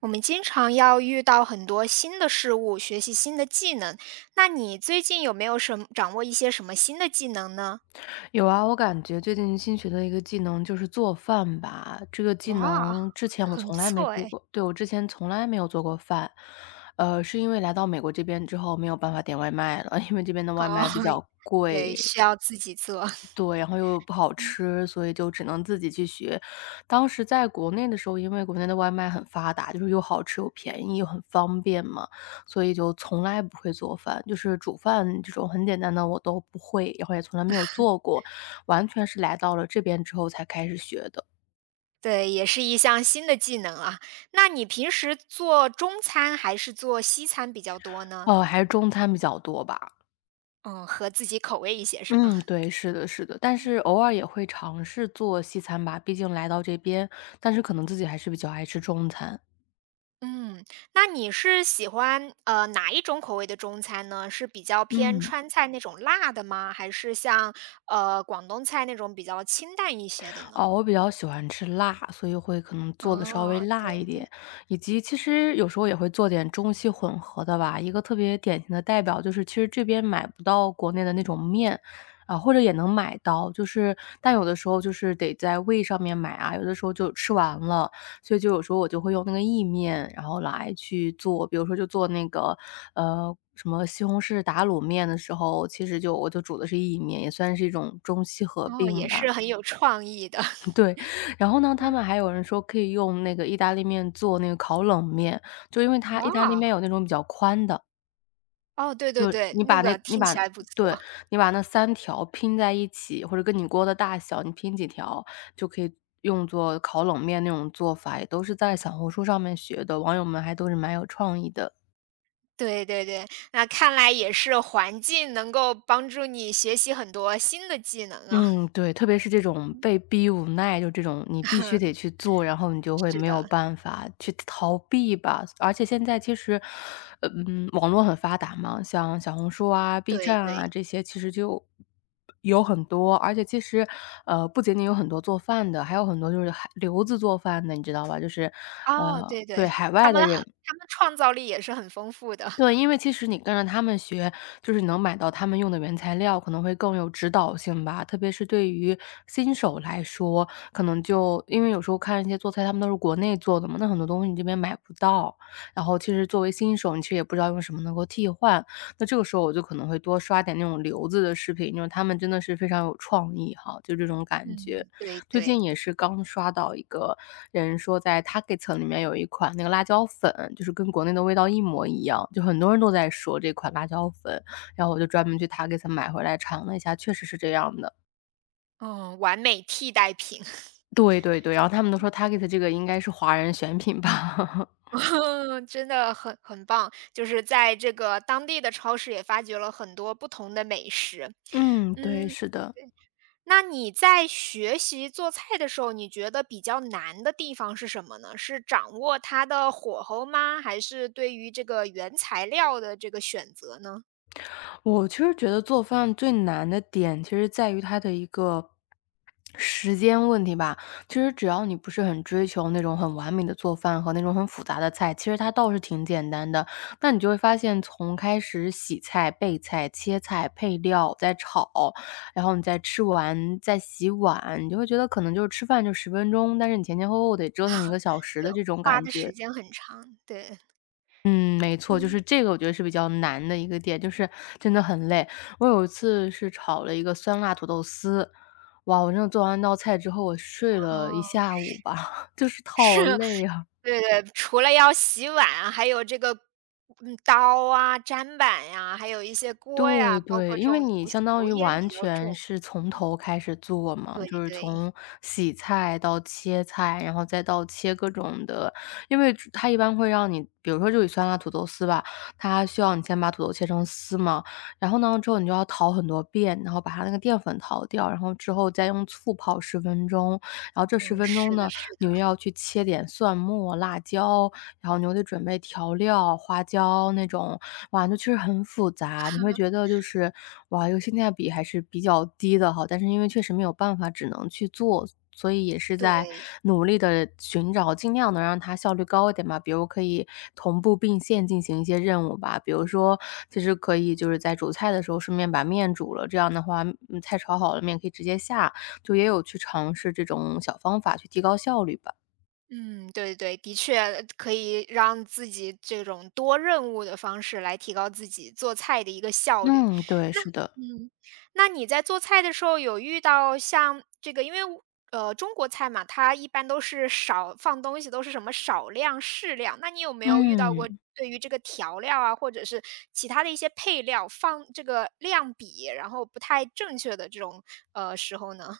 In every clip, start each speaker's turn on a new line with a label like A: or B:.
A: 我们经常要遇到很多新的事物，学习新的技能。那你最近有没有什么掌握一些什么新的技能呢？
B: 有啊，我感觉最近新学的一个技能就是做饭吧。这个技
A: 哇，
B: 能之前我
A: 很不
B: 从来没
A: 错
B: 做
A: 哎！
B: 过，对，我之前从来没有做过饭，是因为来到美国这边之后没有办法点外卖了，因为这边的
A: 哦，
B: 外卖比 较
A: 对，
B: 贵，
A: 需要自己做，
B: 对，然后又不好吃，所以就只能自己去学。当时在国内的时候，因为国内的外卖很发达，就是又好吃又便宜又很方便嘛，所以就从来不会做饭，就是煮饭这种很简单的我都不会，然后也从来没有做过，完全是来到了这边之后才开始学的。
A: 对，也是一项新的技能啊。那你平时做中餐还是做西餐比较多呢？
B: 还是中餐比较多吧。
A: 嗯，合自己口味一些是吗？
B: 嗯，对，是的，是的，但是偶尔也会尝试做西餐吧，毕竟来到这边，但是可能自己还是比较爱吃中餐。
A: 嗯，那你是喜欢哪一种口味的中餐呢？是比较偏
B: 嗯。
A: 川菜那种辣的吗？还是像广东菜那种比较清淡一些的
B: 哦，
A: 呢？
B: 我比较喜欢吃辣，所以会可能做的稍微
A: 哦，对
B: 辣一点，
A: 对，
B: 以及其实有时候也会做点中西混合的吧。一个特别典型的代表就是，其实这边买不到国内的那种面，啊，或者也能买到，就是但有的时候就是得在胃上面买啊，有的时候就吃完了，所以就有时候我就会用那个意面，然后来去做，比如说就做那个，什么西红柿打卤面的时候，其实就我就煮的是意面，也算是一种中西合
A: 哦，
B: 并
A: 也
B: 吧。
A: 是很有创意的。
B: 对，然后呢，他
A: 嗯，
B: 们还有人说可以用那个意大利面做那个烤冷面，就因为它意大利
A: 哇，
B: 面有那种比较宽的，
A: 哦，对
B: 就
A: 对对，
B: 你
A: 那
B: 把那
A: 个
B: 你
A: 听
B: 把
A: 起来不
B: 对，
A: 错。
B: 你把那三条拼在一起，或者跟你锅的大小，你拼几条就可以用作烤冷面那种做法，也都是在小红书上面学的，网友们还都是蛮有创意的。
A: 对对对，那看来也是环境能够帮助你学习很多新的技能啊。
B: 嗯，对，特别是这种被逼无奈，就这种你必须得 去做，然后你就会
A: 是
B: 没有
A: 的，
B: 办法去逃避吧。而且现在其实，网络很发达嘛，像小红书啊、B
A: 对
B: 站啊
A: 对，
B: 这些，其实就有很多。而且其实，不仅仅有很多做饭的，还有很多就是海留子做饭的，你知道吧？就是，
A: 哦，对
B: 对，
A: 对，
B: 海
A: 他
B: 外
A: 们
B: 的
A: 很
B: 人
A: 他们创造力也是很丰富的。
B: 对，因为其实你跟着他们学，就是能买到他们用的原材料，可能会更有指导性吧。特别是对于新手来说，可能就因为有时候看一些做菜，他们都是国内做的嘛，那很多东西你这边买不到。然后其实作为新手，你其实也不知道用什么能够替换。那这个时候我就可能会多刷点那种留子的视频，就是他们真的是非常有创意哈，就这种感觉。
A: 嗯，对
B: 最
A: 对。
B: 近也是刚刷到一个人说，在 Target 里面有一款那个辣椒粉，就是跟国内的味道一模一样，就很多人都在说这款辣椒粉，然后我就专门去 Target 买回来尝了一下，确实是这样的。
A: 嗯，完美替代品。
B: 对对对，然后他们都说 Target 这个应该是华人选品吧。
A: 真的很棒，就是在这个当地的超市也发掘了很多不同的美食。
B: 嗯，对，
A: 嗯，
B: 是的。
A: 对。那你在学习做菜的时候，你觉得比较难的地方是什么呢？是掌握它的火候吗？还是对于这个原材料的这个选择呢？
B: 我其实觉得做饭最难的点，其实在于它的一个时间问题吧。其实只要你不是很追求那种很完美的做饭和那种很复杂的菜，其实它倒是挺简单的。那你就会发现，从开始洗菜、备菜、切菜、配料、再炒，然后你再吃完、再洗碗，你就会觉得可能就是吃饭就十分钟，但是你前前后后得折腾1个小时
A: 对，
B: 的这种
A: 花
B: 感
A: 的时
B: 觉。
A: 间很长，对，
B: 嗯，没错，就是
A: 嗯，
B: 这个我觉得是比较难的一个点，就是真的很累。我有一次是炒了一个酸辣土豆丝，哇，我真的做完那道菜之后，我睡了一
A: 哦，
B: 下午吧，就是 好
A: 是。
B: 累啊。
A: 对对，除了要洗碗啊还有这个，嗯，刀啊、砧板呀，还有一些锅
B: 对
A: 呀，包括
B: 对，
A: 这
B: 因为
A: 种
B: 你相当
A: 油
B: 于
A: 烟
B: 完
A: 比较重。
B: 全是从头开始做嘛，
A: 对
B: 就是
A: 对，
B: 从洗菜到切菜，然后再到切各种的，因为它一般会让你，比如说就以酸辣土豆丝吧，它需要你先把土豆切成丝嘛，然后呢之后你就要淘很多遍，然后把它那个淀粉淘掉，然后之后再用醋泡十分钟，然后这十
A: 嗯，
B: 分钟
A: 是的
B: 呢
A: 是
B: 你
A: 的，
B: 又要去切点蒜末、辣椒，然后你得准备调料、花椒那种，哇，那确实很复杂。你会 觉得就是，哇，这个性价比还是比较低的哈，但是因为确实没有办法，只能去做，所以也是在
A: 对，
B: 努力的寻找，尽量能让它效率高一点吧。比如可以同步并线进行一些任务吧，比如说其实可以就是在煮菜的时候顺便把面煮了，这样的话，嗯，菜炒好了，面可以直接下。就也有去尝试这种小方法去提高效率吧。
A: 嗯，对对，的确可以让自己这种多任务的方式来提高自己做菜的一个效率。
B: 嗯，对，是的。
A: 嗯，那你在做菜的时候有遇到像这个因为我，中国菜嘛，它一般都是少放东西，都是什么少量、适量，那你有没有遇到过
B: 嗯，
A: 对于这个调料啊，或者是其他的一些配料放这个量比，然后不太正确的这种，时候呢？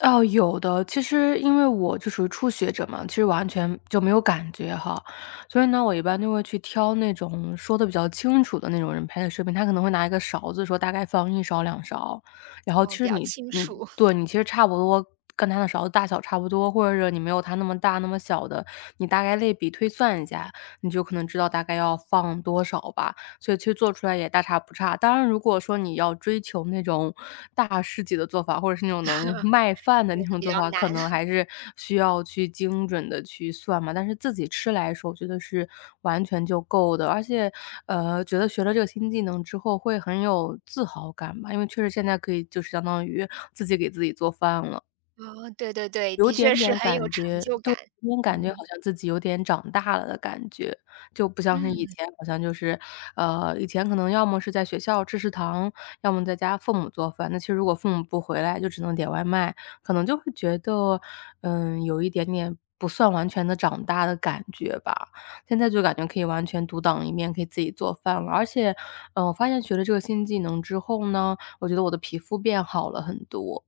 B: 哦，有的。其实因为我就属于初学者嘛，其实完全就没有感觉哈，所以呢，我一般就会去挑那种说的比较清楚的那种人拍的视频。他可能会拿一个勺子说大概放一勺、两勺，然后其
A: 哦，
B: 实
A: 比较清楚，
B: 对，你其实差不多跟他的勺子大小差不多，或者是你没有他那么大那么小的，你大概类比推算一下，你就可能知道大概要放多少吧。所以其实做出来也大差不差。当然，如果说你要追求那种大师级的做法，或者是那种能卖饭的
A: 那
B: 那
A: 个
B: 种
A: 比
B: 做
A: 较
B: 法，可
A: 难。
B: 能 还是需要去精准的去算嘛。但是自己吃来说，我觉得是完全就够的。而且，觉得学了这个新技能之后会很有自豪感吧，因为确实现在可以就是相当于自己给自己做饭了。
A: 哦，对对对，
B: 有
A: 的确
B: 点
A: 是
B: 点
A: 很有
B: 感
A: 成
B: 觉
A: 就感，
B: 就有点感觉好
A: 嗯，
B: 像自己有点长大了的感觉，就不像是以
A: 嗯。
B: 前好像就是，以前可能要么是在学校吃食堂，要么在家父母做饭。那其实如果父母不回来，就只能点外卖，可能就会觉得，嗯，有一点点不算完全的长大的感觉吧。现在就感觉可以完全独当一面，可以自己做饭了。而且，嗯，我发现学了这个新技能之后呢，我觉得我的皮肤变好了很多。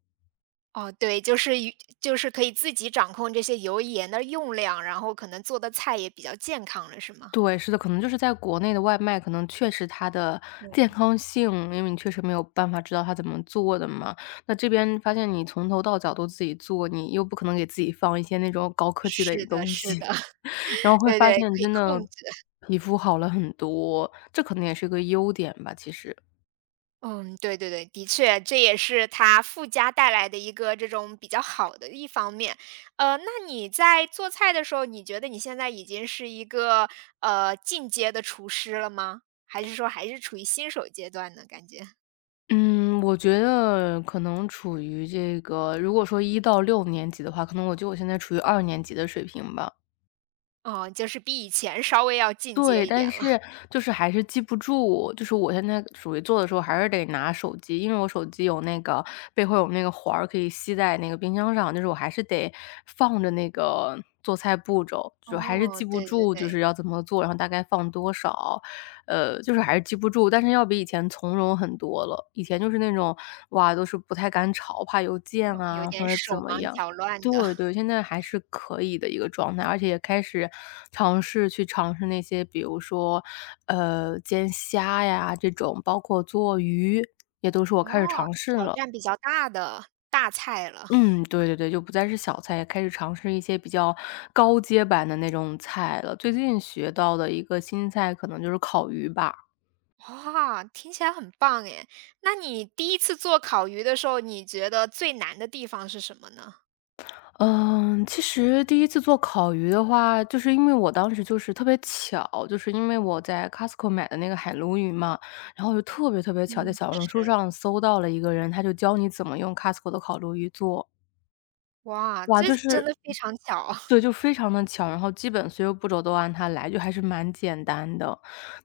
A: 哦，对，就是与就是可以自己掌控这些油盐的用量，然后可能做的菜也比较健康了，是吗？
B: 对，是的，可能就是在国内的外卖，可能确实它的健康性，因为你确实没有办法知道它怎么做的嘛。那这边发现你从头到脚都自己做，你又不可能给自己放一些那种高科技的
A: 是的，
B: 东
A: 是
B: 西，
A: 的，
B: 然后会
A: 对
B: 发
A: 对，
B: 现
A: 可以
B: 真
A: 控
B: 的
A: 制。
B: 皮肤好了很多，这可能也是个优点吧，其实。
A: 嗯，对对对，的确，这也是它附加带来的一个这种比较好的一方面。那你在做菜的时候，你觉得你现在已经是一个进阶的厨师了吗？还是说还是处于新手阶段呢？感觉，
B: 嗯，我觉得可能处于这个，如果说一到六年级的话，可能我觉得我现在处于二年级的水平吧。
A: 哦，就是比以前稍微要进
B: 对，
A: 阶一
B: 但
A: 点了。
B: 是就是还是记不住，就是我现在属于做的时候还是得拿手机，因为我手机有那个背后有那个环儿可以吸在那个冰箱上，就是我还是得放着那个做菜步骤，就还是
A: 哦，
B: 记不
A: 对对
B: 住就是
A: 对。
B: 要怎么做，然后大概放多少，就是还是记不住，但是要比以前从容很多了。以前就是那种，哇，都是不太敢炒，怕邮溅
A: 有
B: 啊，
A: 点
B: 或者怎
A: 手
B: 么
A: 忙
B: 样。
A: 脚乱的，
B: 对 对，现在还是可以的一个状态，而且也开始尝试那些，比如说，煎虾呀这种，包括做鱼，也都是我开始
A: 哦，
B: 尝试
A: 挑
B: 了。
A: 战比较大的大菜了，
B: 嗯，对对对，就不再是小菜，也开始尝试一些比较高阶版的那种菜了。最近学到的一个新菜可能就是烤鱼吧。
A: 哇，听起来很棒诶。那你第一次做烤鱼的时候，你觉得最难的地方是什么呢？
B: 嗯，其实第一次做烤鱼的话，就是因为我当时就是特别巧，就是因为我在 Costco 买的那个海鲈鱼嘛，然后我就特别特别巧，在
A: 嗯，
B: 小红
A: 是，
B: 书上搜到了一个人，他就教你怎么用 Costco 的烤鲈鱼做。
A: 哇，
B: 哇，
A: 这
B: 就
A: 真
B: 是
A: 的非常巧。
B: 对，就非常的巧，然后基本所有步骤都按它来，就还是蛮简单的。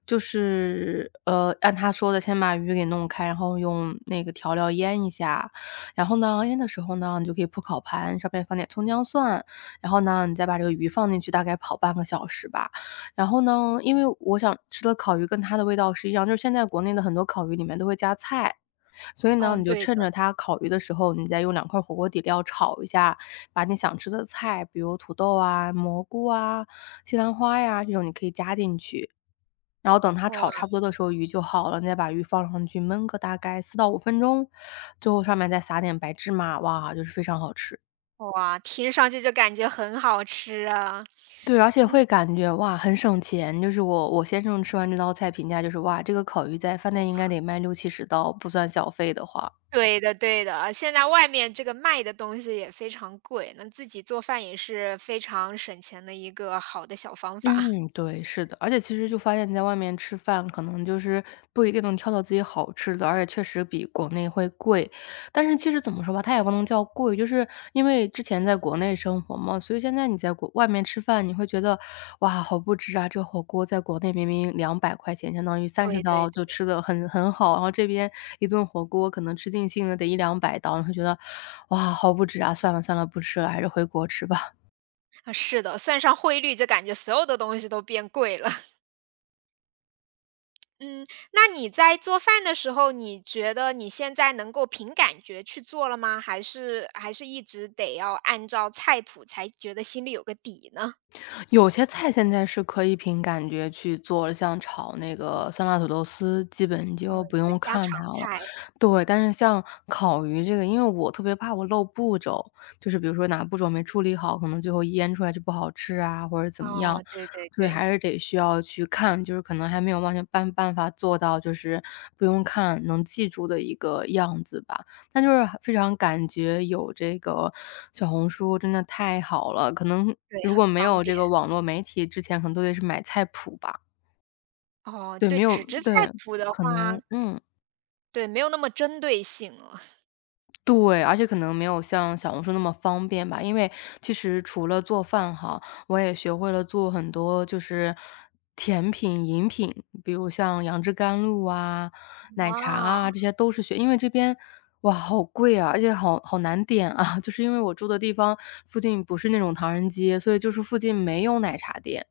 B: 就是，按他说的先把鱼给弄开，然后用那个调料腌一下，然后呢，腌的时候呢，你就可以铺烤盘，上面放点葱姜蒜，然后呢，你再把这个鱼放进去，大概跑半个小时吧。然后呢，因为我想吃的烤鱼跟它的味道是一样，就是现在国内的很多烤鱼里面都会加菜，所以呢，
A: 嗯，
B: 你就
A: 对的，
B: 趁着它烤鱼的时候，你再用两块火锅底料炒一下，把你想吃的菜，比如土豆啊、蘑菇啊、西兰花呀，这种你可以加进去。然后等它
A: 哇，
B: 炒差不多的时候，鱼就好了，你再把鱼放上去焖个大概四到五分钟，最后上面再撒点白芝麻，哇，就是非常好吃。
A: 哇，听上去就感觉很好吃啊。
B: 对，而且
A: 嗯，
B: 会感觉，哇，很省钱，就是我先生吃完这道菜评价就是：“哇，这个烤鱼在饭店应
A: 哇。
B: 该得卖六七十刀，不算小费的话。”
A: 对的对的，现在外面这个卖的东西也非常贵，那自己做饭也是非常省钱的一个好的小方法。
B: 嗯，对，是的。而且其实就发现你在外面吃饭，可能就是不一定能挑到自己好吃的，而且确实比国内会贵。但是其实怎么说吧，它也不能叫贵，就是因为之前在国内生活嘛，所以现在你在国外面吃饭，你会觉得哇，好不值啊！这火锅在国内明明两百块钱，相当于三十
A: 对对。
B: 刀就吃的很好，然后这边一顿火锅可能吃尽兴了得一两百刀，你会觉得哇，好不值啊！算了算了，不吃了，还是回国吃吧。
A: 啊，是的，算上汇率就感觉所有的东西都变贵了。嗯，那你在做饭的时候，你觉得你现在能够凭感觉去做了吗？还是还是一直得要按照菜谱才觉得心里有个底呢？
B: 有些菜现在是可以凭感觉去做了，像炒那个酸辣土豆丝，基本
A: 嗯，
B: 就不
A: 就
B: 用
A: 家
B: 看
A: 常
B: 它了。
A: 菜。
B: 对，但是像烤鱼这个，因为我特别怕我漏步骤，就是比如说哪步骤没处理好，可能最后腌出来就不好吃啊，或者怎么样。
A: 哦，对对
B: 所以
A: 对，
B: 还是得需要去看，就是可能还没有完全办法做到，就是不用看能记住的一个样子吧。但就是非常感觉有这个小红书真的太好了，可能
A: 对，
B: 如
A: 很
B: 果没
A: 方
B: 有这
A: 便。
B: 个网络媒体之前，可能都得是买菜谱吧。
A: 哦，
B: 对，
A: 对，
B: 没有
A: 纸质菜
B: 对，
A: 谱的
B: 可
A: 话，
B: 能嗯。
A: 对，没有那么针对性了。
B: 对，而且可能没有像小红书那么方便吧，因为其实除了做饭哈，我也学会了做很多就是甜品、饮品，比如像杨枝甘露啊、奶茶啊，
A: 哇。
B: 这些都是学因为这边哇，好贵啊，而且好难点啊，就是因为我住的地方附近不是那种唐人街，所以就是附近没有奶茶店。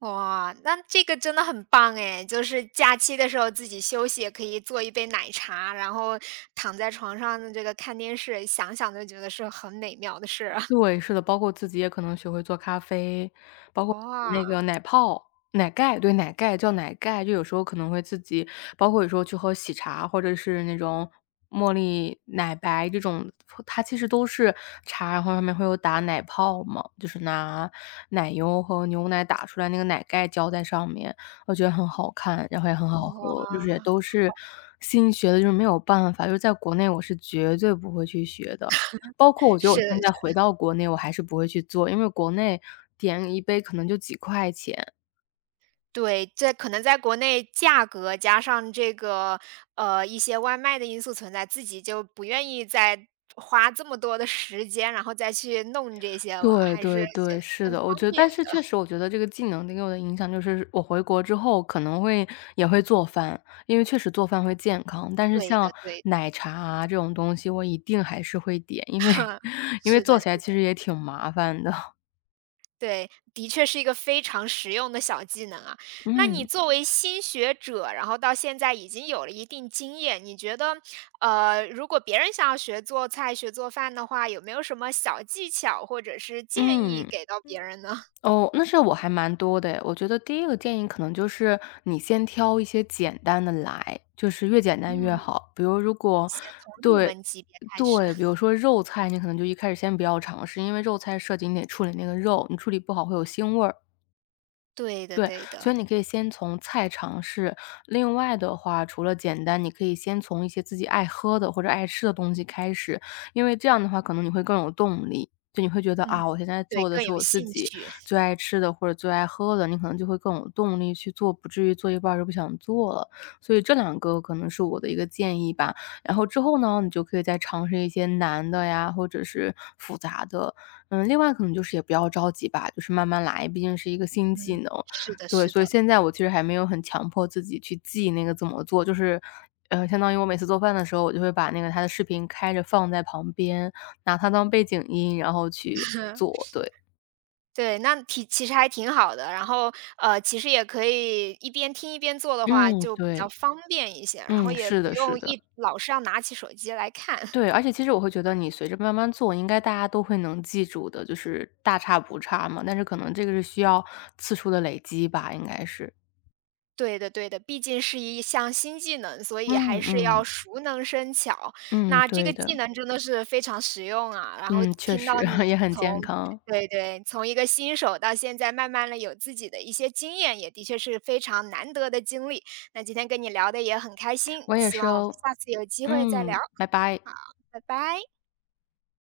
A: 哇，那这个真的很棒哎！就是假期的时候自己休息，也可以做一杯奶茶，然后躺在床上的这个看电视，想想就觉得是很美妙的事啊。
B: 对，是的，包括自己也可能学会做咖啡，包括那
A: 哇。
B: 个奶泡、奶盖，对，奶盖叫奶盖，就有时候可能会自己，包括有时候去喝喜茶，或者是那种茉莉奶白这种，它其实都是茶，然后上面会有打奶泡嘛，就是拿奶油和牛奶打出来那个奶盖浇在上面，我觉得很好看，然后也很好喝，就是
A: 哇，
B: 也都是新学的，就是没有办法，就是在国内我是绝对不会去学的。包括我觉得我
A: 是的，
B: 现在
A: 是。
B: 回到国内，我还是不会去做，因为国内点一杯可能就几块钱。
A: 对，这可能在国内价格加上这个一些外卖的因素存在，自己就不愿意再花这么多的时间，然后再去弄这些了，
B: 对
A: 还是
B: 对
A: 选
B: 对，
A: 择
B: 是
A: 更
B: 的，我
A: 方
B: 觉得
A: 便。
B: 但是确实我觉得这个技能给我的影响就是，我回国之后可能会也会做饭，因为确实做饭会健康，但是
A: 对
B: 像
A: 的，对的，
B: 奶茶啊这种东西，我一定还是会点，因为 因为
A: 是的，
B: 做
A: 是
B: 起来其实
A: 的。
B: 也挺麻烦的。
A: 对，的确是一个非常实用的小技能啊。那
B: 嗯，
A: 你作为新学者，然后到现在已经有了一定经验，你觉得，如果别人想要学做菜、学做饭的话，有没有什么小技巧或者是建议
B: 嗯。
A: 给到别人呢？
B: 哦，那是我还蛮多的诶。我觉得第一个建议可能就是你先挑一些简单的来，就是越简单越
A: 嗯，
B: 好。比如如果
A: 先从入
B: 对，
A: 门级别开始。
B: 对，比如 说肉菜，你可能就一开始先不要尝试，因为肉菜涉及你得处理那个肉，你处理不好会有腥味儿。
A: 对的，
B: 对，
A: 对
B: 所以
A: 的，
B: 你可以先从菜尝试。另外的话，除了简单，你可以先从一些自己爱喝的或者爱吃的东西开始，因为这样的话可能你会更有动力。就你会觉得
A: 嗯，
B: 啊，我现在
A: 对，
B: 做的
A: 更
B: 是
A: 有
B: 我自
A: 兴
B: 己
A: 趣。
B: 最爱吃的或者最爱喝的，你可能就会更有动力去做，不至于做一半儿就不想做了。所以这两个可能是我的一个建议吧。然后之后呢，你就可以再尝试一些难的呀，或者是复杂的。嗯，另外可能就是也不要着急吧，就是慢慢来，毕竟是一个新技
A: 嗯，
B: 能。
A: 是的，
B: 对，
A: 是
B: 所以
A: 的。
B: 现在我其实还没有很强迫自己去记那个怎么做，就是，相当于我每次做饭的时候，我就会把那个他的视频开着放在旁边，拿它当背景音，然后去 做，对。
A: 对，那挺其实还挺好的。然后，其实也可以一边听一边做的话，
B: 嗯，
A: 就比较
B: 对，
A: 方便一些，然后
B: 嗯，
A: 也
B: 是
A: 不
B: 的，是
A: 用
B: 的。
A: 一老是要拿起手机来看。
B: 对，而且其实我会觉得你随着慢慢做，应该大家都会能记住的，就是大差不差嘛，但是可能这个是需要次数的累积吧，应该是。
A: 对的，对的，毕竟是一项新技能，所以
B: 嗯
A: 还是
B: 嗯，
A: 要熟能生巧。
B: 嗯，
A: 那这
B: 对
A: 个技
B: 的，
A: 能真的是非常实用啊，然后
B: 嗯，确
A: 听
B: 实
A: 到
B: 也
A: 你
B: 很健
A: 从
B: 康。
A: 对对，从一个新手到现在慢慢的有自己的一些经验，也的确是非常难得的经历。那今天跟你聊的也很开心，
B: 我也
A: 希
B: 是
A: 望我们
B: 哦，
A: 下次有机会再聊。
B: 嗯，拜拜。
A: 好，拜拜。